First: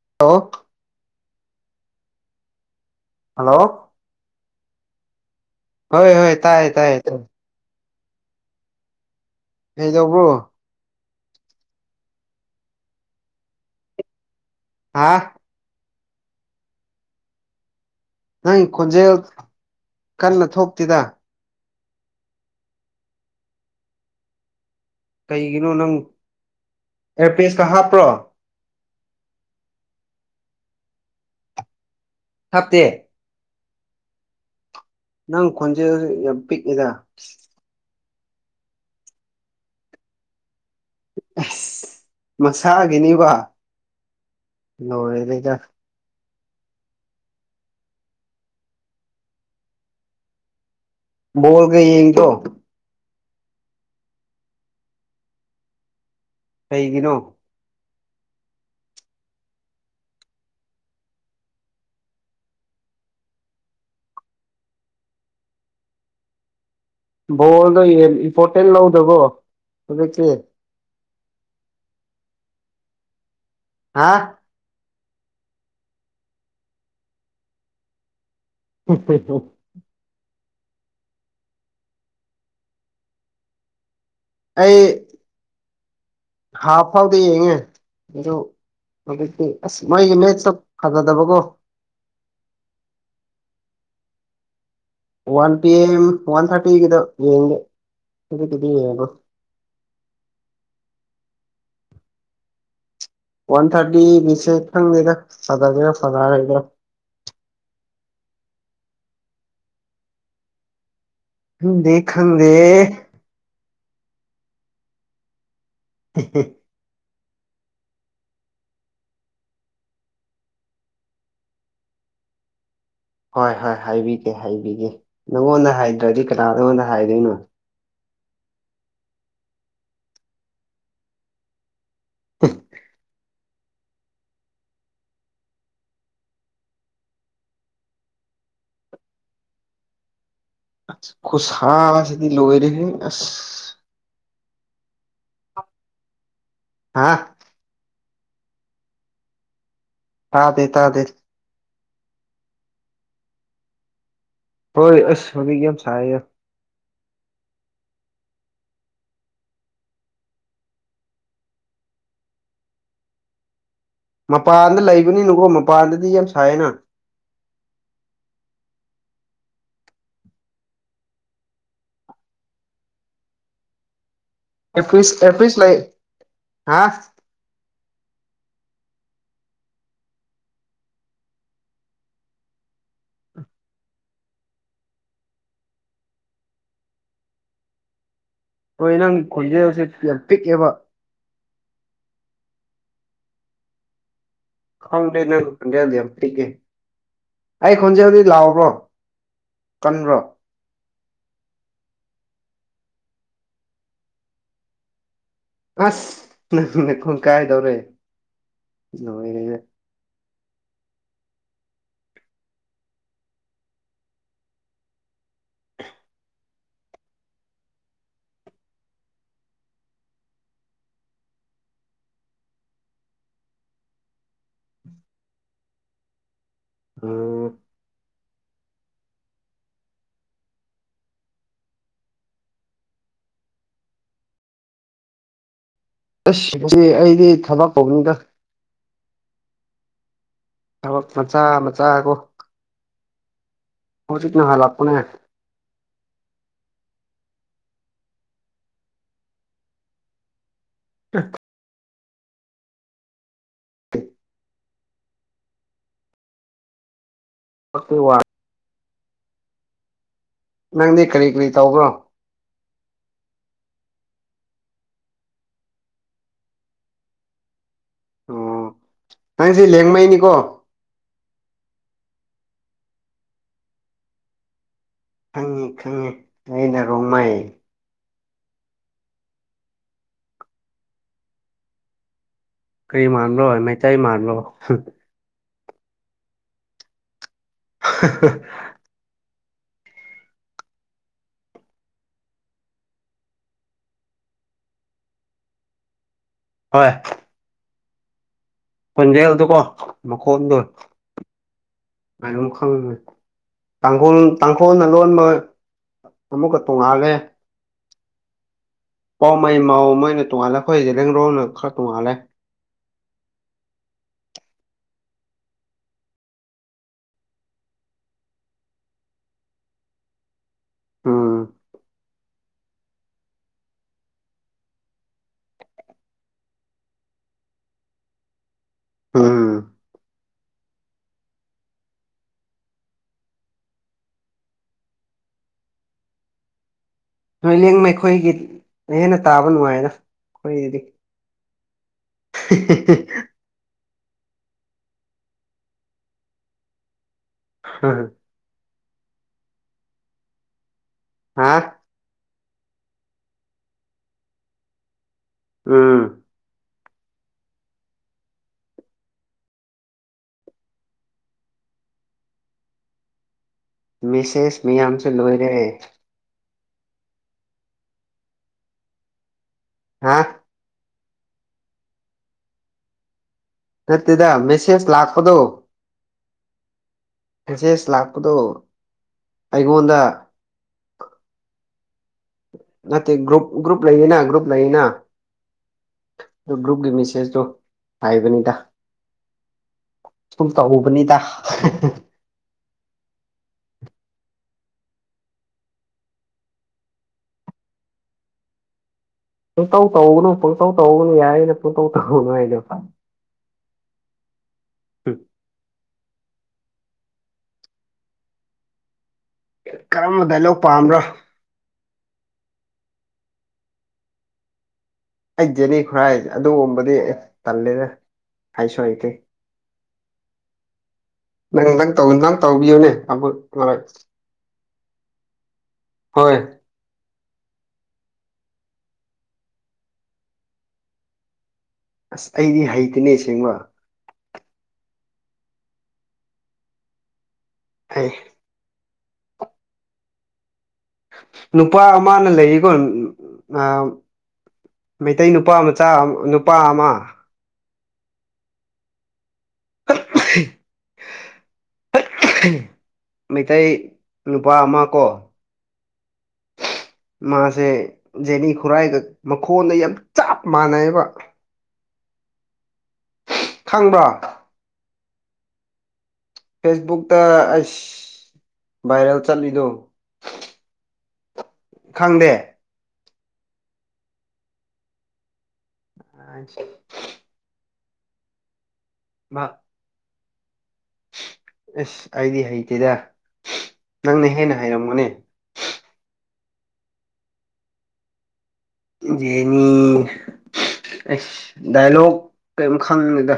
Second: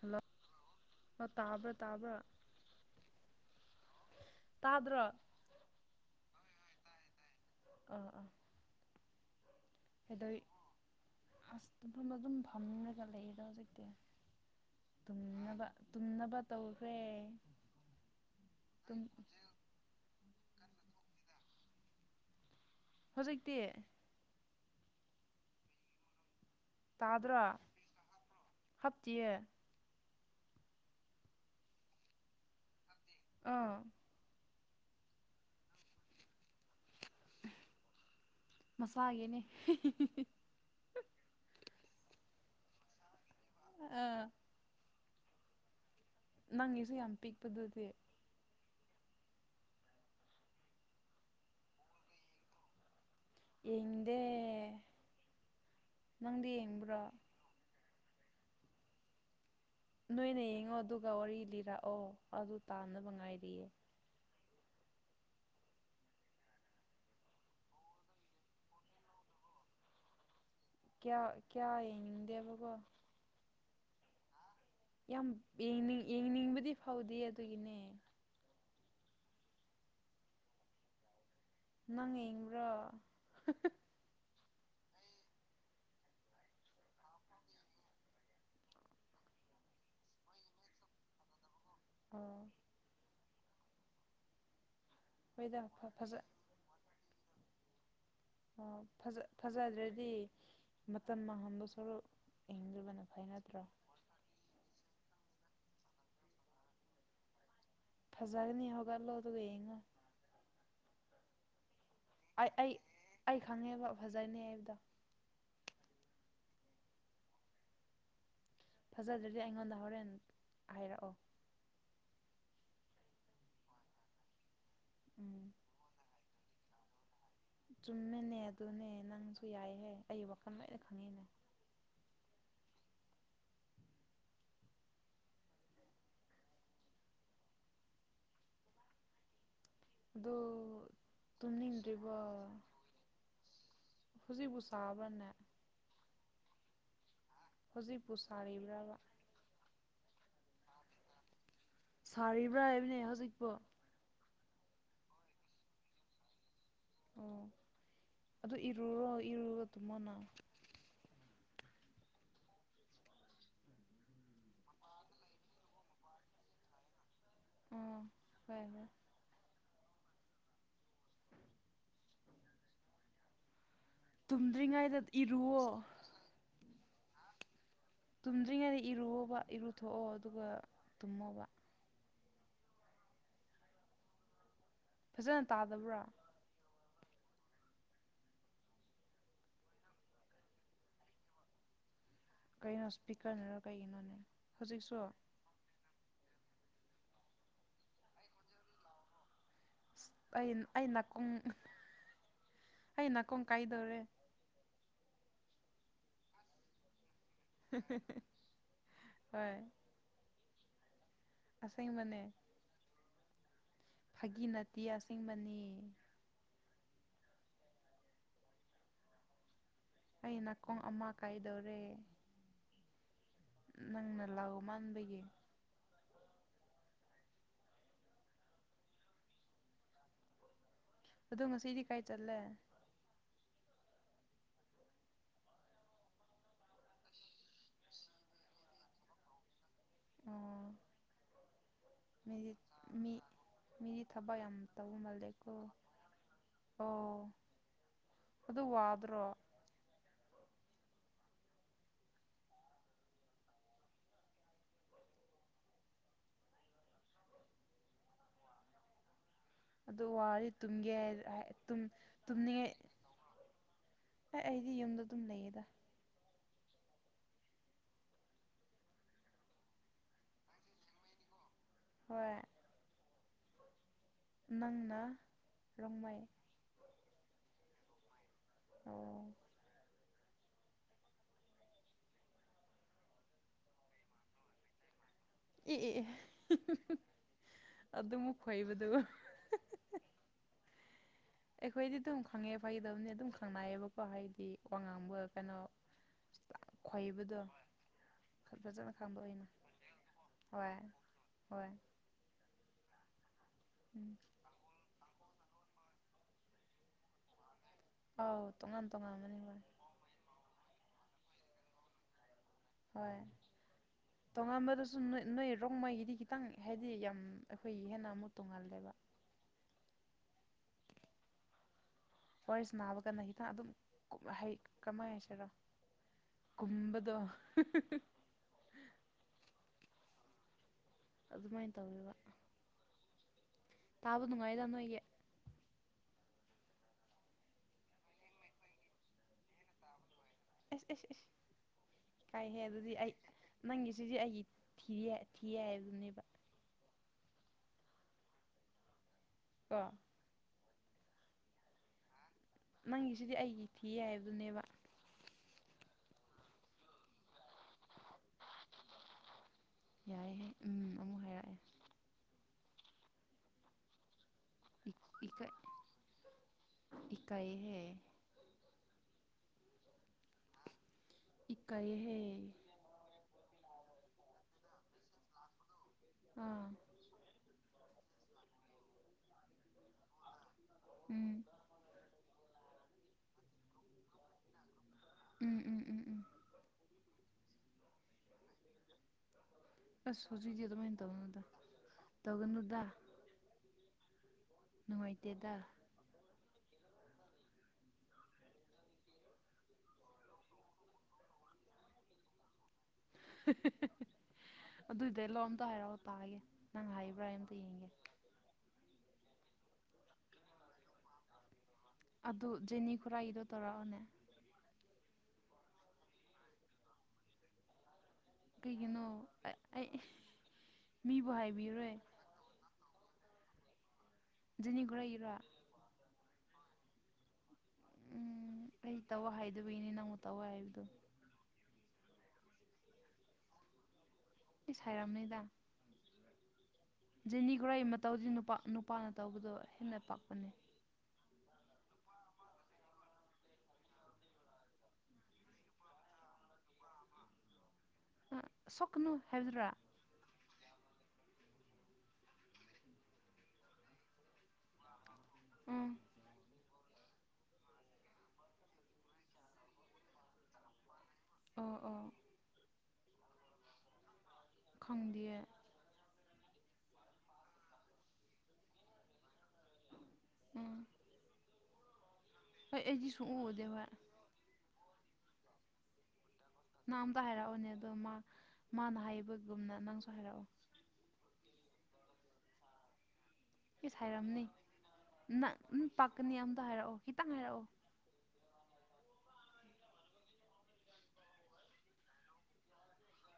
hello ꯑꯣ ꯇꯥꯕ꯭ꯔꯥ ꯇꯥꯕ꯭ꯔꯥ ꯍꯜꯂꯣ ꯇꯥꯗ꯭ꯔꯣ ꯍꯣꯏ ꯍꯣꯏ ꯇꯥꯏꯌꯦ ꯇꯥꯏꯌꯦ ꯑꯥ ꯑꯥ ꯀꯩꯗꯧꯕ꯭ꯔꯣ ꯑꯩꯗꯩ ꯑꯁ ꯇꯨꯐꯝ ꯑꯗꯨꯝ ꯐꯝꯂꯒ ꯂꯩꯌꯦꯗ ꯍꯧꯖꯤꯛꯇꯤ ꯍꯥ ꯇꯨꯝꯅꯕ ꯇꯨꯝꯅꯕ ꯇꯧꯈ꯭ꯔꯦ ꯅꯪ ꯈꯣꯟꯖꯦꯜ ꯀꯟꯅ ꯊꯣꯛꯇꯦꯗ ꯍꯧꯖꯤꯛꯇꯤ ꯀꯩꯒꯤꯅꯣ ꯅꯪ ꯇꯥꯗ꯭ꯔꯣ ꯑꯦꯌꯥꯔꯄꯤꯁꯀ ꯍꯥꯞꯄ꯭ꯔꯣ ꯍꯥꯞꯇꯤꯌꯦ ꯍꯥꯞꯇꯦ ꯑꯥ ꯅꯪ ꯈꯣꯟꯖꯦꯜꯁꯦ ꯌꯥꯝ ꯄꯤꯛꯏꯗ ꯃꯁꯥꯒꯤꯅꯦ ꯑꯁ ꯃꯁꯥꯒꯤꯅꯤꯕ ꯑꯥ ꯂꯣꯏꯔꯦꯗ ꯅꯪꯒꯤꯁꯨ ꯌꯥꯝ ꯄꯤꯛꯄꯗꯨꯗꯤ ꯕꯣꯜꯒ ꯌꯦꯡꯗ꯭ꯔꯣ ꯌꯦꯡꯗꯦ ꯅꯪꯗꯤ ꯌꯦꯡꯕ꯭ꯔꯣ ꯀꯩꯒꯤꯅꯣ ꯅꯣꯏꯅ ꯌꯦꯡꯉꯣ ꯑꯗꯨꯒ ꯋꯥꯔꯤ ꯂꯤꯔꯛꯑꯣ ꯑꯗꯨ ꯇꯥꯅꯕ ꯉꯥꯏꯔꯤꯌꯦ ꯕꯣꯜꯗꯣ ꯌꯦꯡ ꯏꯝꯄꯣꯔꯇꯦꯟ ꯂꯧꯗ꯭ꯔꯕꯣ ꯍꯧꯖꯤꯛꯇꯤ ꯀꯌꯥ ꯀꯌꯥ ꯌꯦꯡꯅꯤꯡꯗꯦꯕ ꯀꯣ ꯍꯥ ꯌꯥꯝ ꯌꯦꯡꯅꯤꯡ ꯌꯦꯡꯅꯤꯡꯕꯗꯤ ꯐꯥꯎꯗꯤꯌꯦ ꯑꯗꯨꯒꯤꯅꯦ [unintelligible] ꯗꯣꯛ ꯅꯪ ꯌꯦꯡꯕ꯭ꯔꯣ ꯑꯩ ꯍꯥꯞ ꯐꯥꯎꯗꯤ ꯌꯦꯡꯉꯦ ꯑꯗꯨ ꯑꯗꯨꯛꯇꯤ ꯑꯁ ꯃꯣꯏꯒꯤ ꯃꯦꯁꯇꯣ ꯐꯖꯗꯕꯀꯣ ꯑꯥ ꯋꯥꯟ ꯍꯣꯏꯗ ꯄꯤ ꯑꯦꯝ ꯐꯖ ꯋꯥꯟ ꯊꯥꯔꯇꯤꯒꯤꯗ ꯌꯦꯡꯒꯦ ꯍꯧꯖꯤꯛꯀꯤꯗꯤ ꯑꯣ ꯐꯖ ꯌꯦꯡꯉꯔꯣꯏ ꯐꯖꯗ꯭ꯔꯗꯤ ꯃꯇꯝ ꯃꯥꯡꯍꯟꯕꯁꯣꯔꯨ ꯌꯦꯡꯅꯤꯡꯗꯕ ꯅꯠ ꯋꯥꯟ ꯊꯥꯔꯇꯤꯒꯤꯁꯨ ꯈꯪꯗꯦꯗ ꯐꯖꯗꯣꯏꯔ ꯐꯖꯔꯣꯏꯗꯔꯥ ꯐꯖꯒꯅꯤ ꯍꯧꯒꯠꯂꯣ ꯑꯗꯨꯒ ꯌꯦꯡꯉꯣ ꯑꯗꯨꯝꯗꯤ ꯑꯩ ꯈꯪꯗꯦꯍꯦ ꯑꯩ ꯈꯪꯉꯦꯕ ꯐꯖꯅꯤ ꯍꯥꯏꯕꯗꯣ [unintelligible] ꯐꯖꯗ꯭ꯔꯗꯤ ꯑꯩꯉꯣꯟꯗ ꯍꯣꯔꯦꯟ ꯍꯥꯏꯔꯛꯑꯣ ꯍꯣꯏ ꯍꯣꯏ ꯍꯥꯏꯕꯤꯒꯦ ꯍꯥꯏꯕꯤꯒꯦ ꯎꯝ ꯅꯪꯉꯣꯟꯗ ꯍꯥꯏꯗ꯭ꯔꯗꯤ ꯀꯅꯥ ꯅꯪꯉꯣꯟꯗ ꯍꯥꯏꯗꯣꯏꯅꯣ ꯆꯨꯝꯃꯦꯅꯦ ꯑꯗꯨꯅꯦ ꯅꯪꯁꯨ ꯌꯥꯏꯍꯦ ꯑꯩ ꯋꯥꯈꯜ ꯂꯣꯏꯅ ꯈꯪꯉꯦꯅꯦ [unintelligible] ꯑꯗꯣ ꯈꯨꯠꯁꯥꯁꯤꯗꯤ ꯂꯣꯏꯔꯦ ꯑꯁ ꯍꯧꯖꯤꯛꯕꯨ ꯁꯥꯕ꯭ꯔꯅꯦ ꯍꯥ ꯍꯧꯖꯤꯛꯄꯨ ꯁꯥꯔꯤꯕ꯭ꯔꯕ ꯇꯥꯗꯦ ꯇꯥꯗꯦ ꯁꯥꯔꯤꯕ꯭ꯔꯥ ꯍꯥꯏꯕꯅꯦ ꯍꯧꯖꯤꯛꯄꯣ ꯍꯣꯏ ꯑꯁ ꯍꯧꯖꯤꯛ ꯌꯥꯝ ꯁꯥꯥꯔꯤꯌꯦ ꯑꯣ ꯑꯗꯨ ꯏꯔꯨꯔꯣ ꯏꯔꯨꯔꯣꯒ ꯇꯨꯝꯃꯣꯅ ꯃꯄꯥꯟꯗ ꯂꯩꯕꯅꯤꯅꯀꯣ ꯃꯄꯥꯟꯗꯗꯤ ꯌꯥꯝ ꯁꯥꯏꯌꯦꯅ ꯑꯣ ꯍꯣꯏ ꯍꯣꯏ ꯇꯨꯝꯗ꯭ꯔꯤꯉꯩꯗ ꯑꯦꯐ꯭ꯔꯤꯁ ꯑꯦꯐ꯭ꯔꯤꯁ ꯏꯔꯨꯑꯣ ꯂꯩ ꯍꯥ ꯇꯨꯝꯗ꯭ꯔꯤꯉꯩꯗ ꯏꯔꯨꯑꯣꯕ ꯏꯔꯨꯊꯣꯛꯑꯣ ꯑꯗꯨꯒ ꯇꯨꯝꯃꯣꯕ ꯐꯖꯅ ꯇꯥꯗꯕ꯭ꯔꯥ ꯍꯣꯏ ꯅꯪ ꯈꯣꯟꯖꯦꯜꯁꯦ ꯌꯥꯝ ꯄꯤꯛꯑꯦꯕ ꯀꯩꯅꯣ ꯁ꯭ꯄꯤꯀꯔꯅꯔ ꯀꯩꯒꯤꯅꯣꯅꯦ ꯍꯧꯖꯤꯛꯁꯨ ꯈꯪꯗꯦ ꯅꯪ ꯈꯣꯟꯖꯦꯜꯗꯤ ꯌꯥꯝ ꯄꯤꯛꯑꯦ ꯑꯩ ꯈꯣꯟꯖꯦꯜꯗꯤ ꯂꯥꯎꯕ꯭ꯔꯣ ꯀꯟꯕ꯭ꯔꯣ ꯁ꯭ꯄꯦꯟ ꯑꯩ ꯅꯥꯀꯣꯡ ꯑꯩ ꯅꯥꯀꯣꯡ ꯀꯥꯏꯗꯧꯔꯦ ꯑꯁ ꯅꯪ ꯅꯥꯀꯣꯡ ꯀꯥꯏꯗꯧꯔꯦ ꯍꯣꯏ ꯅꯣꯏꯔꯦꯍꯦ ꯑꯁꯦꯡꯕꯅꯦ ꯐꯥꯒꯤ ꯅꯠꯇꯦ ꯑꯁꯦꯡꯕꯅꯦ ꯑꯩ ꯅꯥꯀꯣꯡ ꯑꯃ ꯀꯥꯏꯗꯧꯔꯦ ꯅꯪꯅ ꯂꯥꯎꯃꯟꯕꯒꯤ ꯑꯣ ꯑꯗꯨ ꯉꯁꯤꯗꯤ ꯀꯥꯏ ꯆꯠꯂꯦ ꯑꯁ ꯉꯁꯤ ꯑꯩꯗꯤ ꯊꯕꯛ ꯀꯧꯅꯤꯡꯗꯦ ꯑꯣꯥ ꯊꯕꯛ ꯃꯆꯥ ꯃꯆꯥ ꯀꯣ ꯃꯤꯗꯤꯠ ꯃꯤ ꯃꯤꯗꯤ ꯊꯕꯛ ꯍꯧꯖꯤꯛꯅ ꯌꯥꯝ ꯍꯜꯂꯛꯄꯅꯦ ꯇꯧꯕ ꯃꯥꯜꯂꯦ ꯀꯣ ꯑꯣ ꯑꯗꯨ ꯋꯥꯗ꯭ꯔꯣ [unintelligible] [unintelligible] ꯑꯗꯣ ꯋꯥꯔꯦ ꯇꯨꯝꯒ‌ꯦ ꯅꯪꯗꯤ ꯀꯔꯤ ꯍꯩꯔ ꯀꯔꯤ ꯍꯥꯏ ꯇꯨꯝ ꯇꯧꯕ꯭ꯔꯣ ꯇꯨꯝꯅꯤꯉꯦ ꯑꯦ ꯑꯩꯗꯤ ꯌꯨꯝꯗ ꯗꯨꯝ ꯂꯩꯌꯦꯗ ꯑꯣ ꯅꯪꯖꯦ ꯂꯦꯡꯃꯩꯅꯤꯀꯣ ꯍꯣꯏ ꯅꯪꯅꯥ ꯈꯪꯉꯤ ꯈꯪꯉꯦ ꯑꯩꯅ ꯔꯣꯡꯃꯩ ꯑꯣ ꯀ꯭ꯔꯤ ꯃꯥꯟꯕ꯭ꯔꯣ ꯃꯩꯇꯩ ꯃꯥꯟꯕ꯭ꯔꯣ ꯏ ꯑꯦ ꯑꯦ ꯑꯗꯨꯃꯨꯛ ꯈꯣꯏꯕꯗꯨ ꯑꯩꯈꯣꯏꯗꯤ ꯗꯨꯝ ꯈꯪꯉꯦ ꯐꯥꯒꯤ ꯇꯧꯕꯅꯦ ꯑꯗꯨꯝ ꯈꯪꯅꯥꯌꯦꯕꯀꯣ ꯍꯥꯏꯗꯤ ꯋꯥ ꯉꯥꯡꯕ ꯀꯩꯅꯣ [unintelligible] ꯍꯣꯏ ꯈꯣꯏꯕꯗ‌ꯣ ꯈꯣꯟꯖꯦꯜꯗꯣꯀꯣ ꯃꯈꯣꯟꯗꯣ ꯍꯣꯏ ꯍꯣꯏ [unintelligible] ꯎꯝ ꯇꯥꯡꯒꯨꯜ ꯇꯥꯡꯈꯣꯜꯅ ꯂꯣꯟꯕ ꯑꯃꯨꯛꯀ ꯇꯣꯉꯥꯜꯂꯦ ꯑꯧ ꯇꯨꯉꯟ ꯄꯥꯎꯃꯩ ꯃꯥꯥꯎ ꯃꯣꯏꯅ ꯇꯣꯉꯥꯜꯂꯦ ꯈꯣꯏ ꯖꯦꯂꯦꯡꯔꯣꯡꯅ ꯈꯔ ꯇꯣꯉꯥꯜꯂꯦ ꯍꯣꯏ ꯇꯣꯉꯥꯝꯕꯗꯁꯨ ꯅꯣꯏ ꯅꯣꯏ ꯔꯣꯡꯃꯩꯒꯤꯗꯤ ꯈꯤꯇꯪ ꯍꯥꯏꯗꯤ ꯌꯥꯝ ꯑꯩꯈꯣꯏꯒꯤ ꯍꯦꯟꯅ ꯑꯃꯨꯛ ꯇꯣꯉꯥꯜꯂꯦꯕ ꯎꯝ ꯋꯥꯔꯤ ꯁꯅꯥꯕꯀꯥꯟꯗ ꯍꯤꯇꯥ ꯑꯗꯨꯝ ꯀꯨ ꯍꯩ ꯀꯃꯥꯏ ꯍꯥꯏꯁꯤꯔ ꯀꯨꯝꯕꯗꯣ ꯎꯝ ꯑꯗꯨꯃꯥꯏꯟ ꯇꯧꯋꯦꯕ ꯇꯥꯕ ꯅꯨꯉꯥꯏꯌ‌ꯦꯗ ꯅ‌ꯣꯏꯒꯤ ꯂꯣꯏꯂꯦꯡꯅꯦ ꯑꯩꯈꯣꯏꯒꯤꯠ ꯅ‍ꯣꯏ ꯍꯦꯟꯅ ꯇꯥꯕ ꯅꯨꯉꯥꯏꯌꯦꯗ ꯈꯣꯏꯒꯤꯗꯤ ꯑꯦꯁ ꯑꯦꯁ ꯑꯦꯁ ꯀꯥꯏꯍꯦ ꯑꯗꯨꯗꯤ ꯑꯩ ꯅꯪꯒꯤꯁꯤꯗꯤ ꯑꯩꯒꯤꯠ ꯊꯤꯌ‌ꯦ ꯊꯤꯌꯦ ꯍꯥꯏꯕꯅꯦꯕ [unintelligible] ꯀ‌ꯣ ꯍꯥ ꯅꯪꯒꯤꯁꯤꯗꯤ ꯑꯩꯒꯤ ꯊꯤꯌ‌ꯦ ꯍꯥꯏꯕꯅꯦꯕ ꯎꯝ [unintelligible] ꯌꯥꯏꯌꯦꯍꯦ ꯎꯝ ꯑꯃꯨꯛ ꯍꯥꯏꯔꯛꯑꯦ ꯃꯦꯁꯦꯁ ꯏꯛ ꯃꯌꯥꯝꯁꯨ ꯏꯀꯥꯏ ꯂꯣꯏꯔꯦ ꯏꯀꯥꯏꯌ‌ꯦꯍ‌ꯦ ꯍꯥ ꯏꯀꯥꯏꯌ‌ꯦꯍ‌ꯦ ꯅꯠꯇ‌ꯦꯗ ꯃꯦꯁꯦꯁ ꯂꯥꯛ ꯑꯥ ꯐꯦꯁꯦꯁ ꯂꯥꯛꯄꯗꯣ ꯑꯩꯉꯣꯟꯗ ꯎꯝ ꯅꯠꯇ‌ꯦ ꯒ꯭ꯔꯨꯞ ꯒ꯭ꯔꯨꯞ ꯂꯩꯌꯦꯅꯥ ꯒ꯭ꯔꯨꯞ ꯂꯩꯌꯦꯅꯥ ꯎꯝ ꯎꯝ ꯎꯝ ꯎꯝ ꯑꯗꯨ ꯒ꯭ꯔꯨꯞꯒꯤ ꯃꯦꯁꯦꯁꯗꯣ ꯍꯥꯏꯕꯅꯤꯗꯥ ꯑꯁ ꯁꯨꯝ ꯇꯧꯕꯅꯤꯗꯥ [unintelligible] ꯇꯧꯒꯅꯨꯗꯥ ꯅꯨꯡꯉꯥꯏꯇꯦꯗꯥ ꯄꯨꯡꯇꯧ ꯇꯧꯒꯅꯨ ꯄꯨꯡꯇꯧ ꯇꯧꯒꯅꯨ ꯌꯥꯏꯌꯦꯅ ꯄꯨꯡꯇꯧ ꯇꯧ [unintelligible] [unintelligible] ꯑꯗꯨꯗꯩ ꯂꯣꯝꯗꯣ ꯍꯥꯏꯔꯛꯑꯣ ꯇꯥꯒꯦ ꯅꯪ ꯍꯥꯏꯕ꯭ꯔꯥ ꯑꯩ ꯑꯝꯇ ꯌꯦꯡꯒꯦ ꯀꯔꯝꯕ ꯗꯥꯏꯂꯣꯛ ꯄꯥꯝꯕ꯭ꯔꯥ ꯑꯗꯨ ꯖꯦꯅꯤ ꯈꯨꯔꯥꯏꯒꯤꯗꯣ ꯇꯧꯔꯛꯑꯣꯅꯦ ꯑꯩ ꯖꯦꯅꯤ ꯈꯨꯔꯥꯏ ꯑꯗꯨꯒꯨꯝꯕꯗꯤ ꯇꯜꯂꯦꯗ ꯍꯩꯁꯨ ꯀꯩꯒꯤꯅꯣ ꯍꯩꯇꯦ ꯑ ꯑꯩ ꯃꯤꯕꯨ ꯅꯪ ꯅꯪ ꯍꯥꯏꯕꯤꯔꯣꯏ ꯇꯧ ꯅꯪ ꯇꯧꯕꯤꯌꯨꯅꯦ [unintelligible] ꯖꯦꯅꯤ ꯈꯨꯔꯥꯏꯒꯤꯔꯣ ꯍꯣꯏ ꯎꯝ ꯑꯩ ꯇꯧꯋꯣ ꯍꯥꯏꯗꯕꯩꯅꯦ ꯅꯪꯕꯨ ꯇꯧꯋꯣ ꯍꯥꯏꯕꯗꯨ ꯑꯁ ꯑꯩꯗꯤ ꯍꯩꯇꯦꯅꯦ ꯁꯦꯡꯕ ꯢꯁ ꯍꯥꯢꯔꯝꯅꯤꯗ ꯖꯦꯅꯤ ꯈꯨꯔꯥꯢꯒꯤ ꯍꯩ ꯃꯇꯧꯗꯤ ꯅꯨꯄꯥ ꯅꯨ ꯄꯥꯅ ꯇꯧꯕꯗꯣ ꯍꯦꯟꯅ ꯄꯥꯛꯄꯅꯦ ꯅꯨꯄꯥ ꯑꯃꯥꯅ ꯂꯩꯌꯦꯀꯣ ꯑ ꯃꯤꯇꯩ ꯅꯨꯄꯥ ꯃꯆꯥ ꯅꯨꯞ [unintelligible] ꯑ ꯁꯣꯛꯀꯅꯨ ꯍꯥꯏꯕꯗꯨꯔꯥ [unintelligible] ꯃꯩꯇꯩ ꯅꯨꯄꯥ ꯑꯃ ꯀꯣ ꯎꯝ ꯃꯥꯁꯦ ꯖꯦꯅꯤ ꯈꯨꯔꯥꯏꯒ ꯃꯈꯣꯟꯗ ꯌꯥꯝ ꯆꯞ ꯃꯥꯟꯅꯩꯌꯦꯕ ꯑꯥ ꯑꯥ ꯈꯪꯕ꯭ꯔꯥ ꯈꯪꯗꯤꯌꯦ ꯐꯦꯁꯕꯨꯛꯇ ꯑꯩꯁ ꯚꯥꯏꯔꯦꯜ ꯆꯠꯂꯤꯗꯣ ꯎꯝ ꯈꯪꯗꯦ ꯍꯣꯏ ꯑꯩꯗꯤ ꯁꯨꯡꯎ ꯎꯗꯦꯕ [unintelligible] ꯅꯪ ꯑꯝꯇ ꯍꯥꯏꯔꯛꯑꯣꯅꯦ ꯑꯗꯣ ꯃꯥ ꯃꯥꯅ ꯍꯥꯏꯕꯒꯨꯝꯅ ꯅꯪꯁꯨ ꯍꯥꯏꯔꯛꯑꯣ ꯏꯁ ꯑꯩꯗꯤ ꯍꯩꯇꯦꯗ ꯢꯁ ꯅꯪꯅ ꯍꯥꯏꯔꯝꯅꯤ ꯍꯦꯟꯅ ꯍꯩꯔꯝꯒꯅꯤ ꯅꯥ ꯎꯟ ꯄꯥꯛꯀꯅꯤ ꯑꯝꯇ ꯍꯥꯏꯔꯛꯑꯣ ꯈꯤꯇꯪ ꯍꯥꯏꯔꯛꯑꯣ ꯖꯦꯅꯤ ꯑꯩꯁ ꯗꯥꯏꯂꯣꯛ ꯀ꯭ꯌꯝ ꯈꯪꯉꯦꯗ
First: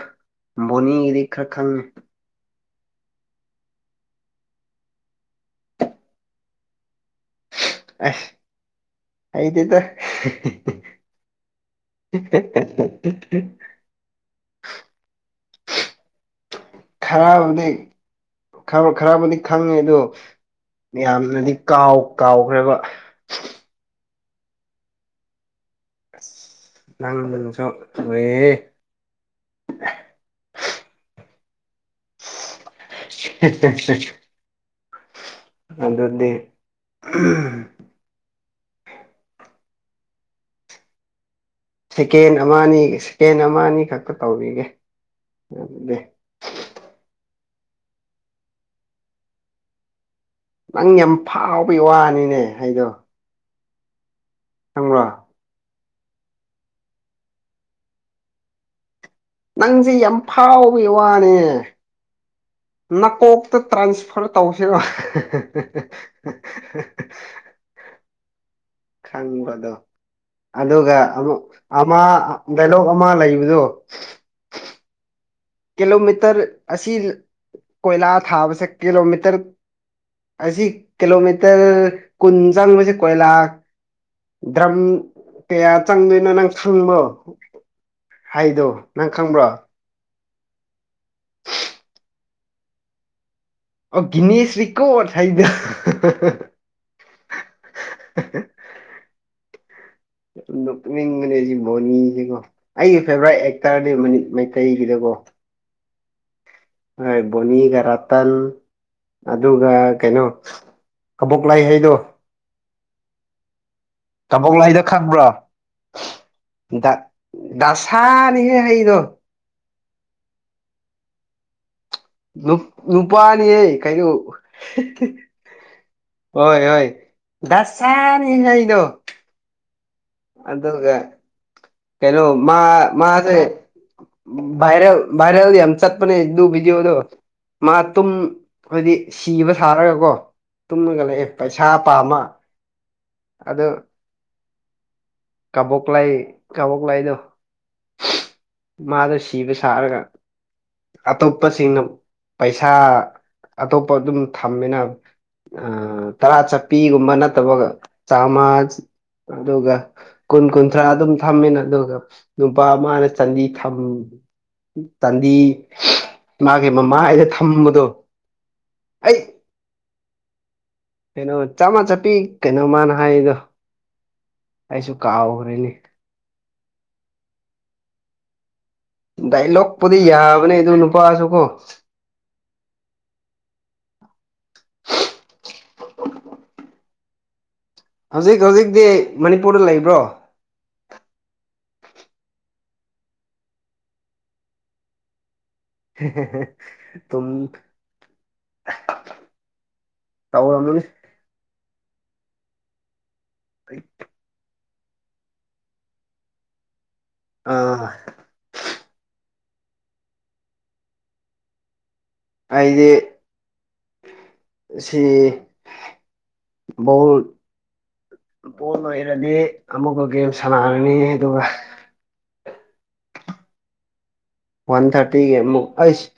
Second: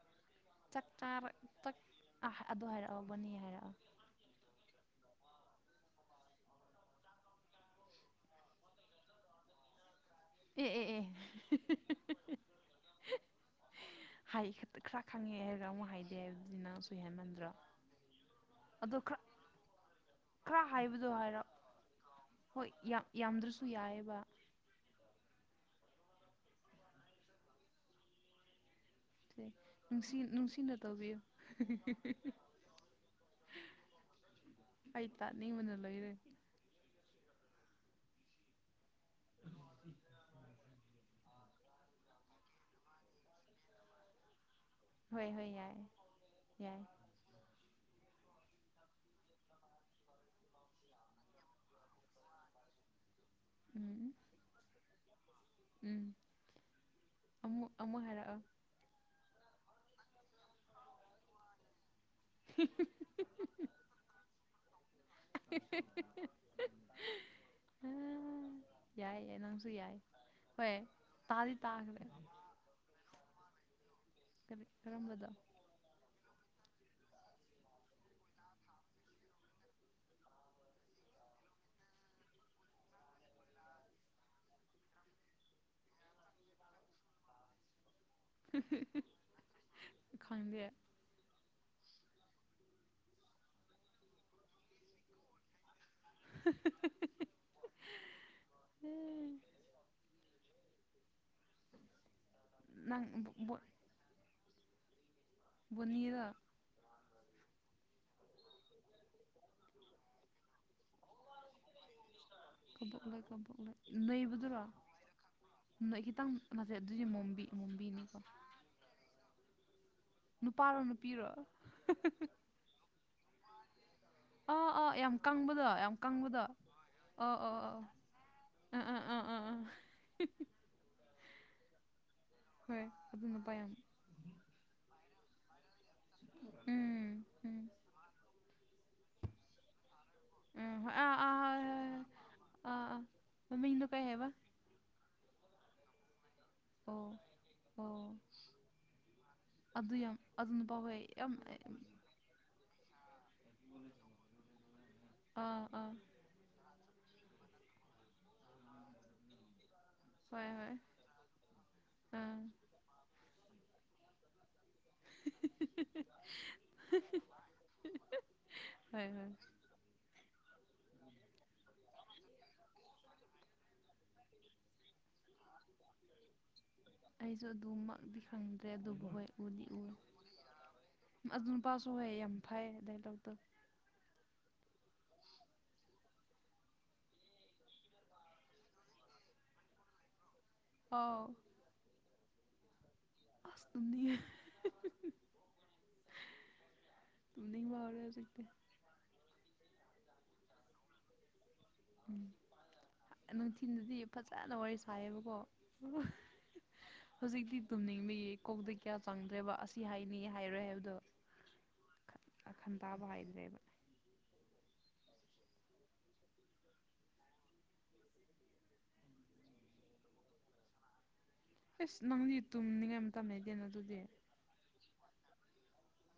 ꯕꯣꯅꯤꯒꯤꯗꯤ ꯈꯔ ꯈꯪꯉꯦ ꯑꯍꯥ ꯑꯗꯨ ꯍꯥꯏꯔꯛꯑꯣ ꯕꯣꯅꯤꯒꯤ ꯍꯥꯏꯔꯛꯑꯣ ꯑꯁ ꯍꯩꯇꯦꯗ ꯑꯦ ꯑꯦ ꯑꯦ [unintelligible] ꯍꯥꯏ ꯈꯇ ꯈꯔ ꯈꯪꯉꯦ ꯍꯥꯏꯔꯒ ꯑꯃꯨꯛ ꯍꯥꯏꯗꯦ ꯍꯥꯏꯕꯗꯨꯗꯤ ꯅꯪꯁꯨ ꯍꯦꯟꯃꯟꯗ꯭ꯔꯣ ꯈꯔꯕꯨꯗꯤ ꯈꯔ ꯈꯔꯕꯨꯗꯤ ꯈꯪꯉꯦ ꯑꯗꯨ ꯈꯔ ꯍꯥꯏꯕꯗꯣ ꯍꯥꯏꯔꯛ ꯌꯥꯝꯅꯗꯤ ꯀꯥꯎ ꯍꯣꯏ ꯀꯥꯎꯈ꯭ꯔꯦꯕ ꯌꯥꯝ ꯌꯥꯝꯗ꯭ꯔꯁꯨ ꯌꯥꯏꯑꯕ [unintelligible] ꯅꯨꯡꯁꯤ ꯅꯨꯡꯁꯤꯅ ꯇꯧꯕꯤꯌꯨ ꯍꯦ ꯍꯦ ꯍꯦ ꯑꯩ ꯇꯅꯤꯡ ꯑꯗꯨꯗꯤ [unintelligible] ꯁꯦꯀꯦꯟ ꯑꯃ ꯑꯅꯤ ꯁꯦꯀꯦꯟ ꯑꯃ ꯑꯅꯤ ꯈꯛꯇ ꯇꯧꯕꯤꯒꯦ ꯍꯣꯏ ꯍꯣꯏ ꯌꯥꯏ ꯑꯗꯨꯗꯤ ꯌꯥꯏ ꯅꯪ ꯌꯥꯝ ꯐꯥꯎꯕꯒꯤ ꯋꯥꯅꯤꯅꯦ ꯍꯥꯏꯗꯣ ꯎꯝ ꯈꯪꯕꯔꯣ ꯎꯝ ꯑꯃꯨꯛ ꯑꯃꯨꯛ ꯍꯥꯏꯔꯛꯑꯣ ꯅꯪꯖꯦ ꯌꯥꯝ ꯐꯥꯎꯕꯩ ꯋꯥꯅꯦ ꯎꯝ ꯎꯝ ꯅꯀꯣꯛꯇ ꯇ꯭ꯔꯥꯟꯁꯐꯔ ꯇꯧꯁꯤꯔꯣ [unintelligible] ꯌꯥꯏ ꯅꯪꯁꯨ ꯈꯪꯕꯗꯣ ꯌꯥꯏ ꯍꯣꯏ ꯑꯗꯨꯒ ꯑꯃꯨꯛ ꯇꯥꯗꯤ ꯑꯃ ꯇꯥꯈ꯭ꯔꯦ ꯗꯥꯏꯂꯣꯛ ꯑꯃ ꯂꯩꯕꯗꯣ ꯀꯔꯤ ꯀꯔꯝꯕꯗ ꯀꯤꯂꯣꯃꯤꯇꯔ ꯑꯁꯤ ꯀꯣꯏꯂꯥ ꯊꯥꯕꯁꯦ ꯀꯤꯂꯣꯃꯤꯇꯔ ꯑꯁꯤ ꯀꯤꯂꯣꯃꯤꯇꯔ ꯀꯨꯟ ꯆꯪꯕꯁꯦ ꯀꯣꯏꯂꯥ ꯗ꯭ꯔꯝ ꯀꯌꯥ ꯆꯪꯗꯣꯏꯅꯣ ꯅꯪ ꯈꯪꯕꯔꯣ ꯍꯥꯏꯗꯣ ꯅꯪ ꯈꯪꯕ꯭ꯔꯣ ꯈꯪꯗꯦ ꯑꯣ ꯒꯤꯅꯤꯏ ꯔꯤꯀꯣꯠ ꯍꯥꯏꯗꯣ [unintelligible] ꯅꯣꯛꯅꯤꯡꯕꯅꯦ ꯁꯤ ꯕꯣꯅꯤꯁꯤꯀꯣ ꯑꯩꯒꯤ ꯅꯪ ꯐꯦꯚꯣꯔꯥꯏꯠ ꯑꯦꯛꯇꯔ ꯃꯅꯤ ꯃꯩꯇꯩꯒꯤꯗꯀꯣ ꯕꯣꯅꯤ ꯔꯥ ꯍꯣꯏ ꯕꯣꯅꯤꯒ ꯔꯇꯟ ꯑꯗꯨꯒ ꯀꯩꯅꯣ ꯀꯕꯣꯛ ꯂꯥꯏ ꯍꯩꯗꯣ ꯀꯕꯣꯛꯂꯩ ꯀꯕꯣꯛꯂꯩ ꯅꯩꯕꯗꯨꯔꯣ ꯀꯥꯕꯣꯛꯂꯩ ꯗꯣ ꯈꯪꯕ꯭ꯔꯣ ꯅꯣꯏ ꯈꯤꯇꯪ ꯅꯠꯇꯦ ꯗ ꯑꯗꯨꯗꯤ ꯃꯣꯝꯕꯤ ꯃꯣꯝꯕꯤꯅꯤꯀꯣ ꯗꯁꯥꯅꯤꯍꯦ ꯍꯩꯩꯗꯣ ꯅꯨꯄꯥꯔꯣ ꯅꯨꯄꯤꯔꯣ ꯅꯨ ꯅꯨꯄꯥꯅꯤ ꯍꯦ ꯀꯩꯅꯩꯅꯣ ꯑꯥ ꯑꯥ ꯌꯥꯝ ꯀꯪꯕꯗꯣ ꯌꯥꯝ ꯀꯪꯕꯗꯣ ꯍꯣꯏ ꯍꯣꯏ ꯑꯥ ꯑꯥ ꯗꯁꯥꯅꯤ ꯍꯩꯗꯣ ꯑꯥ ꯑꯥ ꯑꯥ ꯑ ꯑꯗꯨꯒ ꯀꯩꯅꯣ ꯃꯥ ꯍꯣꯏ ꯑꯗꯨ ꯃꯥꯁꯦ ꯅꯨꯄꯥ ꯌꯥꯝ ꯥꯕꯥꯏꯔꯦꯜ ꯕꯥꯏꯔꯦꯜ ꯌꯝ ꯆꯠꯄꯅꯦ ꯑꯗꯨ ꯕꯤꯗꯤꯌꯣꯗꯣ ꯎꯝ ꯎꯝ ꯃꯥ ꯇꯨꯝ ꯍꯥꯏꯗꯤ ꯁꯤꯕ ꯁꯥꯔꯒꯀꯣ ꯎꯝ ꯇꯨꯝꯃꯒ ꯑꯥ ꯂꯩꯑꯦ ꯑꯥ ꯄꯩꯁꯥ ꯄꯥꯝꯃ ꯑꯥ ꯑ ꯑꯗꯨ ꯃꯃꯤꯡꯗꯣ ꯀꯩ ꯍꯥꯏꯕ ꯀꯕꯣꯛꯂꯩ ꯀꯕꯣꯛꯂꯩ ꯑꯣ ꯗꯣ ꯑꯣ ꯃꯥꯗꯣ ꯁꯤꯕ ꯑꯗꯨ ꯁꯥꯔꯒ ꯌꯥꯝ ꯑꯗꯨ ꯅꯨꯄꯥ ꯍꯣꯏ ꯌꯥꯝ ꯑꯇꯣꯞꯄꯁꯤꯡꯅ ꯄꯩꯁꯥ ꯑꯇꯣꯞꯄ ꯑꯗꯨꯝ ꯊꯝꯃꯤꯅ ꯑꯥ ꯇꯔꯥ ꯆꯠꯄꯤꯒꯨꯝꯕ ꯅꯠꯇꯕꯒ ꯆꯥꯃ ꯑꯗꯨꯒ ꯀꯨꯟ ꯍꯣꯏ ꯍꯣꯏ ꯀꯨꯟꯊ꯭ꯔꯥ ꯑꯗꯨꯝ ꯊꯝꯃꯦꯅ ꯑꯗꯨꯒ ꯑꯥ ꯅꯨꯄꯥ ꯑꯃꯅ ꯆꯥꯟꯗꯤ ꯊꯝ ꯇꯥꯟꯗꯤ ꯃꯥꯒꯤ ꯃꯃꯥ ꯍꯥꯏꯗ ꯊꯝꯕꯗꯣ ꯍꯣꯏ ꯑꯩ ꯍꯣꯏ ꯀꯩꯅꯣ ꯆꯞꯃ ꯆꯠꯄꯤ ꯀꯩꯅꯣ ꯃꯥꯅ ꯍꯥꯏꯗꯣ ꯑꯩꯁꯨ ꯀꯥꯎꯈ꯭ꯔꯦꯅꯤ ꯑꯩꯁꯨ ꯑꯗꯨꯃꯗꯤ ꯈꯪꯗ꯭ꯔꯦ ꯑꯗꯨꯝ ꯗꯥꯏꯂꯣꯛꯄꯨꯗꯤ ꯌꯥꯕꯅꯦ ꯑꯗꯨ ꯅꯨꯄꯥꯁꯨ ꯀꯣ ꯁꯣꯏꯑꯦ ꯌꯥꯝ ꯐꯩ ꯗꯥꯏꯂꯣꯛꯇꯣ ꯍꯧꯖꯤꯛ ꯍꯧꯖꯤꯛꯇꯤ ꯃꯅꯤꯄꯨꯔꯗ ꯂꯩꯕ꯭ꯔꯣ ꯑꯥꯎ ꯑꯁ ꯇꯨꯝꯅꯤꯡꯉꯦ ꯍꯦ ꯍꯦ ꯍꯦ ꯇꯨꯝ ꯇꯨꯝꯅꯤꯡꯕ ꯍꯧꯔꯦ ꯍꯧꯖꯤꯛꯇꯤ ꯀꯥꯎꯔꯝꯂꯅꯤ ꯎꯝ ꯅꯨꯡꯊꯤꯜꯗꯗꯤ ꯐꯖꯅ ꯋꯥꯔꯤ ꯁꯥꯏꯌꯦꯕꯀꯣ ꯍꯧꯖꯤꯛꯇꯤ ꯑꯥ ꯇꯨꯝꯅꯤꯡꯕꯒꯤ ꯀꯣꯛꯇ ꯀꯌꯥ ꯆꯪꯗ꯭ꯔꯦꯕ ꯑꯁꯤ ꯍꯥꯏꯅꯤ ꯍꯥꯏꯔꯣꯏ ꯍꯥꯏꯕꯗꯣ ꯈꯟ ꯑꯩꯗꯤ ꯇꯥꯕ ꯍꯥꯏꯗ꯭ꯔꯦꯕ ꯑꯁꯤ ꯕꯣꯜ ꯕꯣꯜ ꯂꯣꯏꯔꯗꯤ ꯑꯃꯨꯛꯀ ꯒꯦꯝ ꯁꯥꯟꯅꯔꯅꯤ ꯑꯗꯨꯒ ꯑꯁ ꯅꯪꯗꯤ ꯇꯨꯝꯅꯤꯡꯉꯥꯏ ꯃꯇꯝ ꯂꯩꯇꯦꯅ ꯑꯗꯨꯗꯤ ꯋꯥꯟ ꯊꯔꯇꯤꯒꯤ ꯑꯃꯨꯛ ꯑꯁ